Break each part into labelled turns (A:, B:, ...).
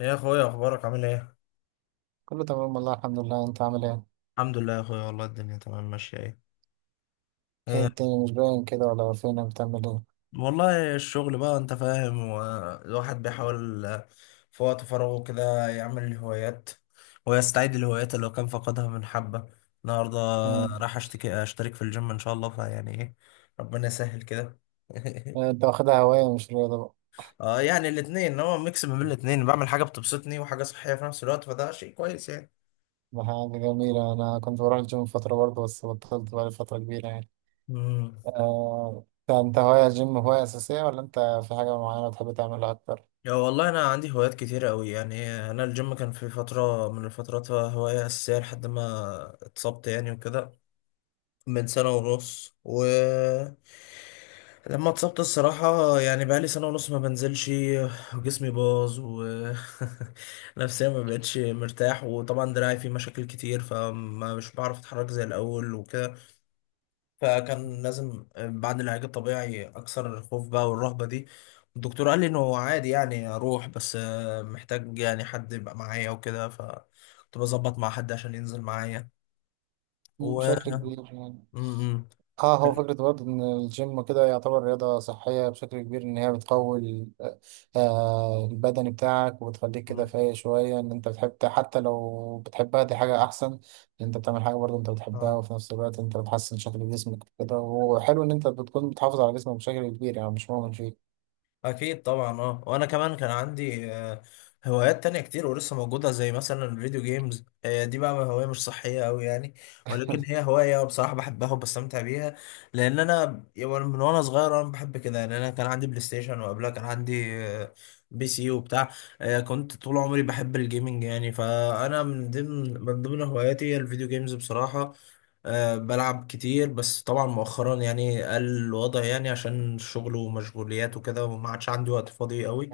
A: يا اخويا، اخبارك عامل ايه؟
B: كله تمام والله الحمد لله انت عامل ايه؟
A: الحمد لله يا اخويا، والله الدنيا تمام ماشيه ايه؟
B: ايه
A: إيه،
B: الدنيا مش باين كده ولا فينك بتعمل ايه؟
A: والله الشغل بقى انت فاهم، والواحد بيحاول في وقت فراغه كده يعمل الهوايات، ويستعيد الهوايات اللي هو كان فقدها من حبة. النهاردة
B: مم.
A: راح اشترك في الجيم ان شاء الله، فيعني ايه، ربنا يسهل كده.
B: انت واخدها هواية مش رياضة بقى.
A: اه يعني الاتنين، هو ميكس ما بين الاتنين، بعمل حاجة بتبسطني وحاجة صحية في نفس الوقت، فده شيء كويس.
B: ده حاجة جميلة، أنا كنت بروح الجيم فترة برضه بس بطلت بقالي فترة كبيرة يعني.
A: يعني
B: انت هواية الجيم هواية أساسية ولا انت في حاجة معينة بتحب تعملها أكتر؟
A: يا والله انا عندي هوايات كتيرة قوي، يعني انا الجيم كان في فترة من الفترات هواية اساسية لحد ما اتصبت يعني وكده. من سنة ونص لما اتصبت الصراحة يعني بقالي سنة ونص ما بنزلش، وجسمي باظ نفسيا ما بقتش مرتاح، وطبعا دراعي فيه مشاكل كتير، فما مش بعرف اتحرك زي الاول وكده. فكان لازم بعد العلاج الطبيعي اكسر الخوف بقى والرهبة دي. الدكتور قال لي انه عادي يعني اروح، بس محتاج يعني حد يبقى معايا وكده، فكنت بظبط مع حد عشان ينزل معايا
B: مم،
A: و
B: بشكل كبير يعني.
A: م-
B: اه هو فكرة برضه إن الجيم كده يعتبر رياضة صحية بشكل كبير إن هي بتقوي البدني بتاعك وبتخليك كده
A: م.
B: فايق شوية إن أنت بتحب، حتى لو بتحبها دي حاجة أحسن، إن أنت بتعمل حاجة برضه أنت بتحبها
A: اه
B: وفي نفس الوقت أنت بتحسن شكل جسمك كده. وحلو إن أنت بتكون بتحافظ على جسمك بشكل كبير يعني مش مؤمن فيه.
A: اكيد طبعا. اه وانا كمان كان عندي هوايات تانية كتير ولسه موجودة، زي مثلا الفيديو جيمز، دي بقى هواية مش صحية أوي يعني، ولكن هي هواية بصراحة بحبها وبستمتع بيها. لأن أنا يعني من وأنا صغير أنا بحب كده، يعني أنا كان عندي بلاي ستيشن، وقبلها كان عندي بي سي وبتاع. كنت طول عمري بحب الجيمنج يعني، فأنا من ضمن هواياتي هي الفيديو جيمز بصراحة. أه بلعب كتير، بس طبعا مؤخرا يعني قل الوضع، يعني عشان الشغل ومشغوليات وكده، وما عادش عندي وقت فاضي قوي.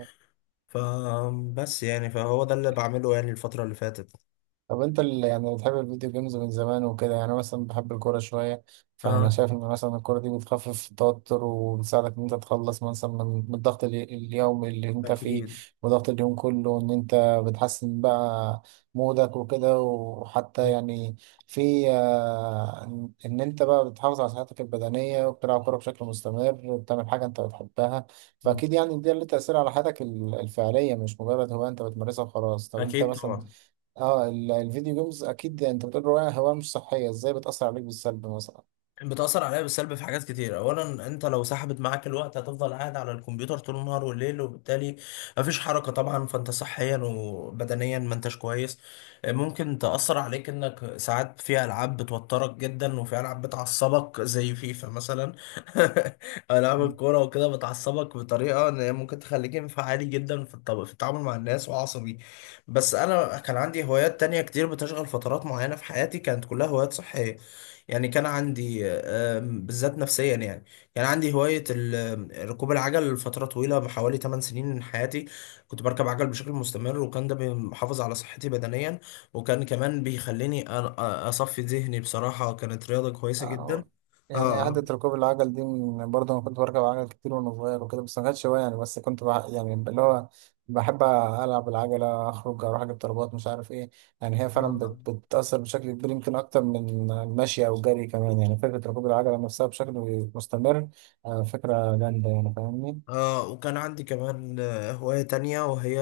A: فبس يعني فهو ده اللي بعمله يعني الفترة اللي فاتت.
B: طب انت اللي يعني بتحب الفيديو جيمز من زمان وكده، يعني أنا مثلا بحب الكورة شوية، فانا
A: اه
B: شايف ان مثلا الكورة دي بتخفف التوتر وبتساعدك ان انت تخلص مثلا من الضغط اليومي اللي انت فيه
A: اكيد.
B: وضغط اليوم كله، ان انت بتحسن بقى مودك وكده، وحتى يعني في آه، ان إن انت بقى بتحافظ على صحتك البدنية وبتلعب كورة بشكل مستمر وبتعمل حاجة انت بتحبها. فاكيد يعني ده له تأثير على حياتك الفعلية، مش مجرد هواية انت بتمارسها وخلاص. طب انت
A: اكيد
B: مثلا،
A: طبعا.
B: اه الفيديو جيمز، اكيد انت بتقول هواية، هواية مش صحية، ازاي بتأثر عليك بالسلب مثلا؟
A: بتأثر عليا بالسلب في حاجات كتير. أولا أنت لو سحبت معاك الوقت هتفضل قاعد على الكمبيوتر طول النهار والليل، وبالتالي مفيش حركة طبعا، فأنت صحيا وبدنيا ما أنتش كويس. ممكن تأثر عليك إنك ساعات في ألعاب بتوترك جدا، وفي ألعاب بتعصبك زي فيفا مثلا. ألعاب
B: مم.
A: الكورة وكده بتعصبك بطريقة إن هي ممكن تخليك انفعالي جدا في في التعامل مع الناس وعصبي. بس أنا كان عندي هوايات تانية كتير بتشغل فترات معينة في حياتي كانت كلها هوايات صحية. يعني كان عندي بالذات نفسيا يعني. يعني عندي هواية ركوب العجل لفترة طويلة، حوالي 8 سنين من حياتي كنت بركب عجل بشكل مستمر، وكان ده بيحافظ على صحتي بدنيا، وكان كمان بيخليني أصفي ذهني. بصراحة كانت رياضة كويسة جدا.
B: آه، يعني
A: اه
B: عادة ركوب العجل دي برضه انا كنت بركب عجل كتير وانا صغير وكده، بس ما كانتش هواية يعني، بس كنت يعني اللي هو بحب العب العجلة اخرج اروح اجيب طلبات مش عارف ايه. يعني هي فعلا
A: آه.
B: بتأثر بشكل كبير، يمكن اكتر من المشي او الجري كمان، يعني فكرة ركوب العجلة نفسها بشكل مستمر. آه، فكرة جامدة يعني، فاهمني.
A: اه وكان عندي كمان هواية تانية، وهي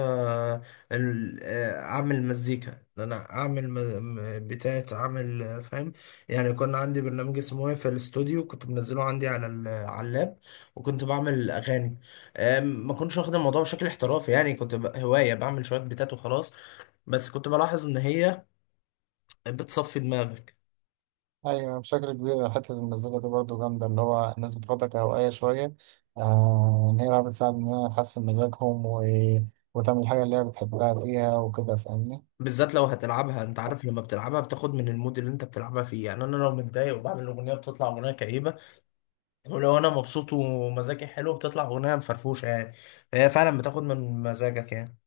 A: أعمل مزيكا. إن أنا أعمل بتاعة، أعمل فاهم يعني. كان عندي برنامج اسمه إيه في الاستوديو كنت منزله عندي على على اللاب، وكنت بعمل أغاني. ما كنتش واخد الموضوع بشكل احترافي يعني، كنت هواية بعمل شوية بتات وخلاص، بس كنت بلاحظ إن هي بتصفي دماغك.
B: ايوه بشكل كبير، حته المزيكا دي برضو جامده، اللي هو الناس بتاخدها كهوايه شويه، آه، ان هي بقى بتساعد ان هي تحسن مزاجهم وتعمل الحاجه اللي هي بتحبها فيها وكده، فاهمني.
A: بالذات لو هتلعبها، انت عارف لما بتلعبها بتاخد من المود اللي انت بتلعبها فيه. يعني انا لو متضايق وبعمل اغنيه بتطلع اغنيه كئيبه، ولو انا مبسوط ومزاجي حلو بتطلع اغنيه مفرفوشه يعني. هي فعلا بتاخد من مزاجك يعني.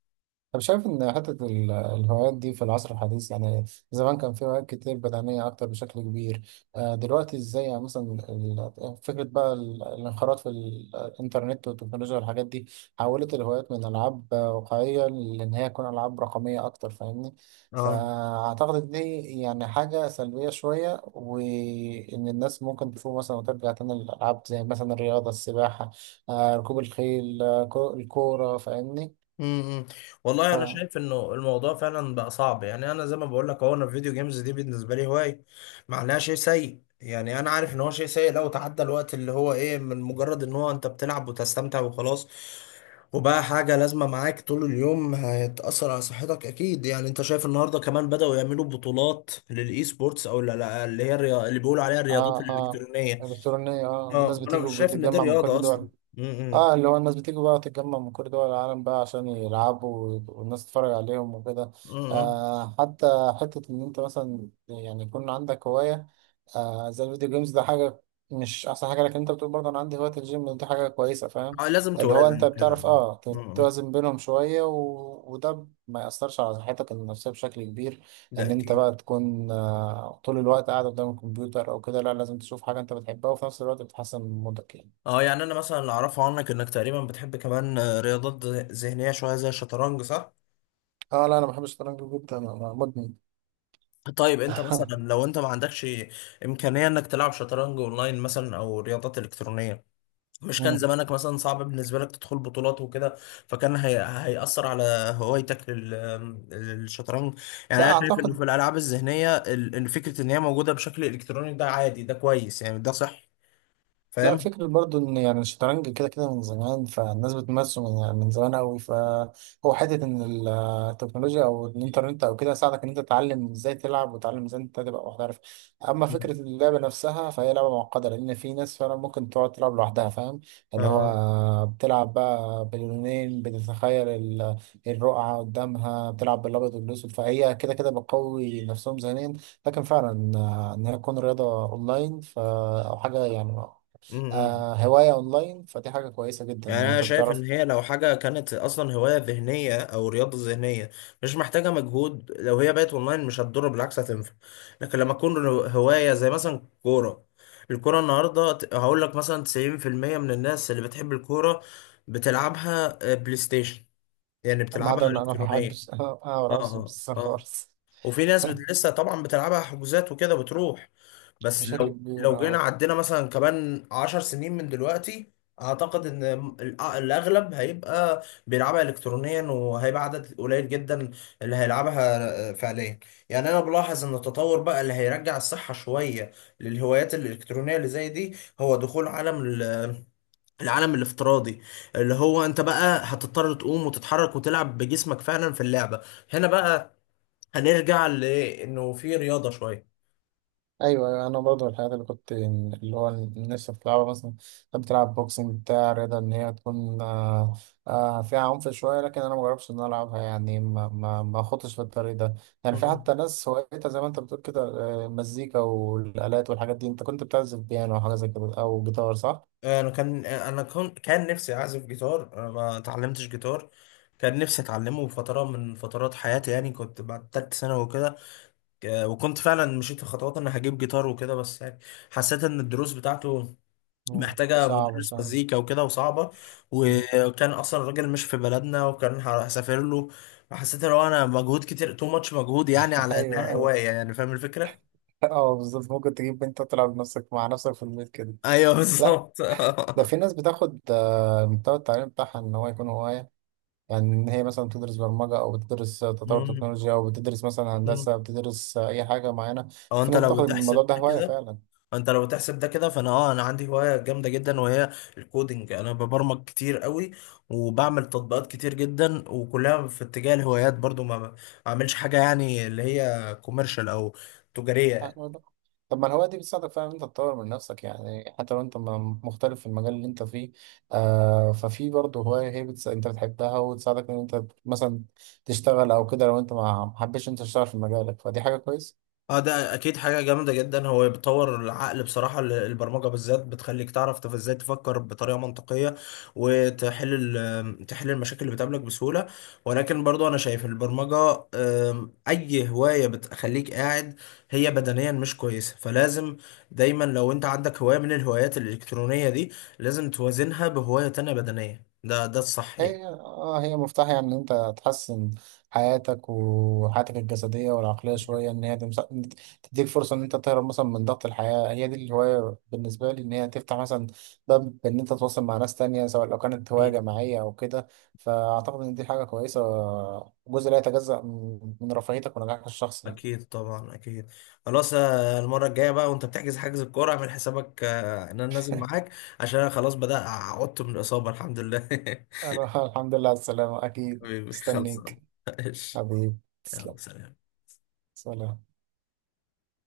B: طب شايف إن حتة الهوايات دي في العصر الحديث يعني، زمان كان في هوايات كتير بدنية أكتر بشكل كبير، دلوقتي إزاي يعني مثلا فكرة بقى الانخراط في الإنترنت والتكنولوجيا والحاجات دي حولت الهوايات من ألعاب واقعية لإن هي تكون ألعاب رقمية أكتر، فاهمني.
A: اه،
B: فأعتقد إن دي يعني حاجة سلبية شوية، وإن الناس ممكن تفوق مثلا وترجع تاني للألعاب زي مثلا الرياضة، السباحة، ركوب الخيل، الكورة، فاهمني.
A: امم امم. والله انا شايف انه الموضوع فعلا بقى صعب. يعني انا زي ما بقول لك، هو انا الفيديو جيمز دي بالنسبه لي هوايه، معناها شيء سيء. يعني انا عارف ان هو شيء سيء لو تعدى الوقت اللي هو ايه من مجرد ان هو انت بتلعب وتستمتع وخلاص، وبقى حاجه لازمه معاك طول اليوم هتاثر على صحتك اكيد. يعني انت شايف النهارده كمان بداوا يعملوا بطولات للاي سبورتس، او لا، اللي هي اللي بيقولوا عليها الرياضات
B: اه اه،
A: الالكترونيه.
B: الكترونيه، اه
A: اه
B: الناس
A: وانا
B: بتيجي
A: مش شايف ان دي
B: وبتتجمع من كل
A: رياضه اصلا.
B: دول.
A: امم
B: اه اللي هو الناس بتيجي بقى تتجمع من كل دول العالم بقى عشان يلعبوا والناس تتفرج عليهم وكده.
A: امم.
B: آه حتى، حتة إن أنت مثلا يعني يكون عندك هواية زي الفيديو جيمز، ده حاجة مش أحسن حاجة، لكن أنت بتقول برضه أنا عندي هواية الجيم، دي حاجة كويسة، فاهم؟
A: اه لازم
B: اللي هو أنت
A: توازن كده.
B: بتعرف اه
A: اه اه.
B: توازن بينهم شوية وده ما يأثرش على صحتك النفسية بشكل كبير،
A: ده
B: إن أنت
A: اكيد.
B: بقى تكون آه طول الوقت قاعد قدام الكمبيوتر أو كده. لا، لازم تشوف حاجة أنت بتحبها وفي نفس الوقت بتحسن من مودك يعني.
A: اه يعني انا مثلا اللي اعرفه عنك، انك تقريبا بتحب كمان رياضات ذهنيه شويه زي الشطرنج، صح؟
B: اه لا، انا بحب الشطرنج جدا، انا مدمن.
A: طيب انت مثلا لو انت ما عندكش امكانيه انك تلعب شطرنج اونلاين مثلا او رياضات الكترونيه، مش كان زمانك مثلا صعب بالنسبه لك تدخل بطولات وكده؟ فكان هيأثر على هوايتك للشطرنج. يعني
B: لا
A: انا شايف انه في
B: اعتقد،
A: الالعاب الذهنيه إن فكره ان هي موجوده بشكل الكتروني ده عادي، ده كويس يعني، ده صح.
B: لا،
A: فاهم؟
B: فكرة برضو ان يعني الشطرنج كده كده من زمان، فالناس بتمارسه من يعني من زمان قوي، فهو حتة ان التكنولوجيا او الانترنت او كده ساعدك ان انت تتعلم ازاي تلعب وتتعلم ازاي انت تبقى محترف. اما فكرة اللعبة نفسها فهي لعبة معقدة، لان في ناس فعلا ممكن تقعد تلعب لوحدها، فاهم؟ اللي
A: اه.
B: هو بتلعب بقى باللونين، بتتخيل الرقعة قدامها، بتلعب بالابيض والاسود، فهي كده كده بتقوي نفسهم ذهنيا. لكن فعلا ان هي تكون رياضة اونلاين او حاجة يعني،
A: امم.
B: آه هواية أونلاين، فدي حاجة كويسة جدا
A: يعني
B: إن
A: انا
B: أنت
A: شايف ان
B: بتعرف.
A: هي لو حاجه كانت اصلا هوايه ذهنيه او رياضه ذهنيه مش محتاجه مجهود، لو هي بقت اونلاين مش هتضر، بالعكس هتنفع. لكن لما تكون هوايه زي مثلا كوره، الكوره النهارده هقول لك مثلا 90% من الناس اللي بتحب الكوره بتلعبها بلاي ستيشن، يعني
B: ما
A: بتلعبها
B: عدا إن أنا ما
A: الكترونيه.
B: بحبش
A: اه
B: أقرأ
A: اه
B: بس
A: اه.
B: خالص.
A: وفي ناس لسه طبعا بتلعبها حجوزات وكده بتروح. بس
B: بشكل
A: لو
B: كبير
A: لو جينا
B: أه.
A: عدينا مثلا كمان 10 سنين من دلوقتي، اعتقد ان الاغلب هيبقى بيلعبها الكترونيا، وهيبقى عدد قليل جدا اللي هيلعبها فعليا. يعني انا بلاحظ ان التطور بقى اللي هيرجع الصحة شوية للهوايات الالكترونية اللي زي دي هو دخول العالم الافتراضي، اللي هو انت بقى هتضطر تقوم وتتحرك وتلعب بجسمك فعلا في اللعبة. هنا بقى هنرجع لايه، انه في رياضه شويه.
B: أيوه أيوه، أنا برضه الحاجات اللي كنت اللي هو نفسي بتلعبها مثلا، كنت بتلعب بوكسنج بتاع رياضة، إن هي تكون فيها عنف شوية، لكن أنا مجربش إن أنا ألعبها يعني، ما خدتش في الطريق ده. يعني في
A: مم.
B: حتى ناس هوايتها زي ما أنت بتقول كده، مزيكا والآلات والحاجات دي. أنت كنت بتعزف بيانو أو حاجة زي كده، أو جيتار، صح؟
A: انا كان انا كنت كان نفسي اعزف جيتار، انا ما اتعلمتش جيتار. كان نفسي اتعلمه فتره من فترات حياتي، يعني كنت بعد تالت سنه وكده. وكنت فعلا مشيت في خطوات ان هجيب جيتار وكده، بس يعني حسيت ان الدروس بتاعته
B: مم.
A: محتاجه
B: صعب
A: مدرس
B: شوية.
A: مزيكا وكده وصعبه، وكان اصلا الراجل مش في بلدنا وكان هسافر له. فحسيت ان هو انا مجهود كتير، تو ماتش مجهود يعني على
B: ايوه
A: انها
B: ايوه،
A: هوايه، يعني فاهم الفكره.
B: اه بالظبط، ممكن تجيب انت تلعب بنفسك مع نفسك في البيت كده.
A: ايوه
B: لا،
A: بالظبط.
B: ده في ناس بتاخد المحتوى التعليمي بتاعها ان هو يكون هوايه يعني، يعني ان هي مثلا بتدرس برمجه او بتدرس تطور
A: مم.
B: تكنولوجيا، او بتدرس مثلا
A: مم.
B: هندسه، بتدرس اي حاجه معينه.
A: او
B: في
A: انت
B: ناس
A: لو
B: بتاخد الموضوع
A: بتحسب
B: ده
A: ده
B: هوايه
A: كده
B: فعلا.
A: انت لو بتحسب ده كده، فانا انا عندي هوايه جامده جدا، وهي الكودينج. انا ببرمج كتير قوي، وبعمل تطبيقات كتير جدا، وكلها في اتجاه الهوايات برضو، ما بعملش حاجه يعني اللي هي كوميرشال او تجاريه.
B: طب ما الهواية دي بتساعدك فعلا إن أنت تطور من نفسك، يعني حتى لو أنت مختلف في المجال اللي أنت فيه، آه ففي برضه هواية، أنت بتحبها وتساعدك إن أنت مثلا تشتغل أو كده، لو أنت ما حبيتش أنت تشتغل في مجالك، فدي حاجة كويسة.
A: اه ده اكيد حاجة جامدة جدا. هو بيطور العقل بصراحة، البرمجة بالذات بتخليك تعرف ازاي تفكر بطريقة منطقية، وتحل تحل المشاكل اللي بتقابلك بسهولة. ولكن برضو انا شايف البرمجة، اي هواية بتخليك قاعد هي بدنيا مش كويسة، فلازم دايما لو انت عندك هواية من الهوايات الالكترونية دي لازم توازنها بهواية تانية بدنية. ده الصح يعني.
B: هي اه هي مفتاح يعني ان انت تحسن حياتك وحياتك الجسديه والعقليه شويه، ان هي تديك فرصه ان انت تهرب مثلا من ضغط الحياه. هي دي الهوايه بالنسبه لي، ان هي تفتح مثلا باب ان انت تتواصل مع ناس تانية، سواء لو كانت هوايه
A: أكيد.
B: جماعيه او كده. فاعتقد ان دي حاجه كويسه، جزء لا يتجزأ من رفاهيتك ونجاحك الشخصي يعني.
A: اكيد طبعا اكيد. خلاص المره الجايه بقى وانت بتحجز حجز الكوره اعمل حسابك، ان انا نازل معاك عشان انا خلاص بدأ عدت من الاصابه، الحمد لله.
B: الحمد لله على السلامه، اكيد
A: حبيبي خلصان.
B: مستنيك،
A: ماشي.
B: حبيبي، تسلم.
A: يلا، سلام.
B: سلام.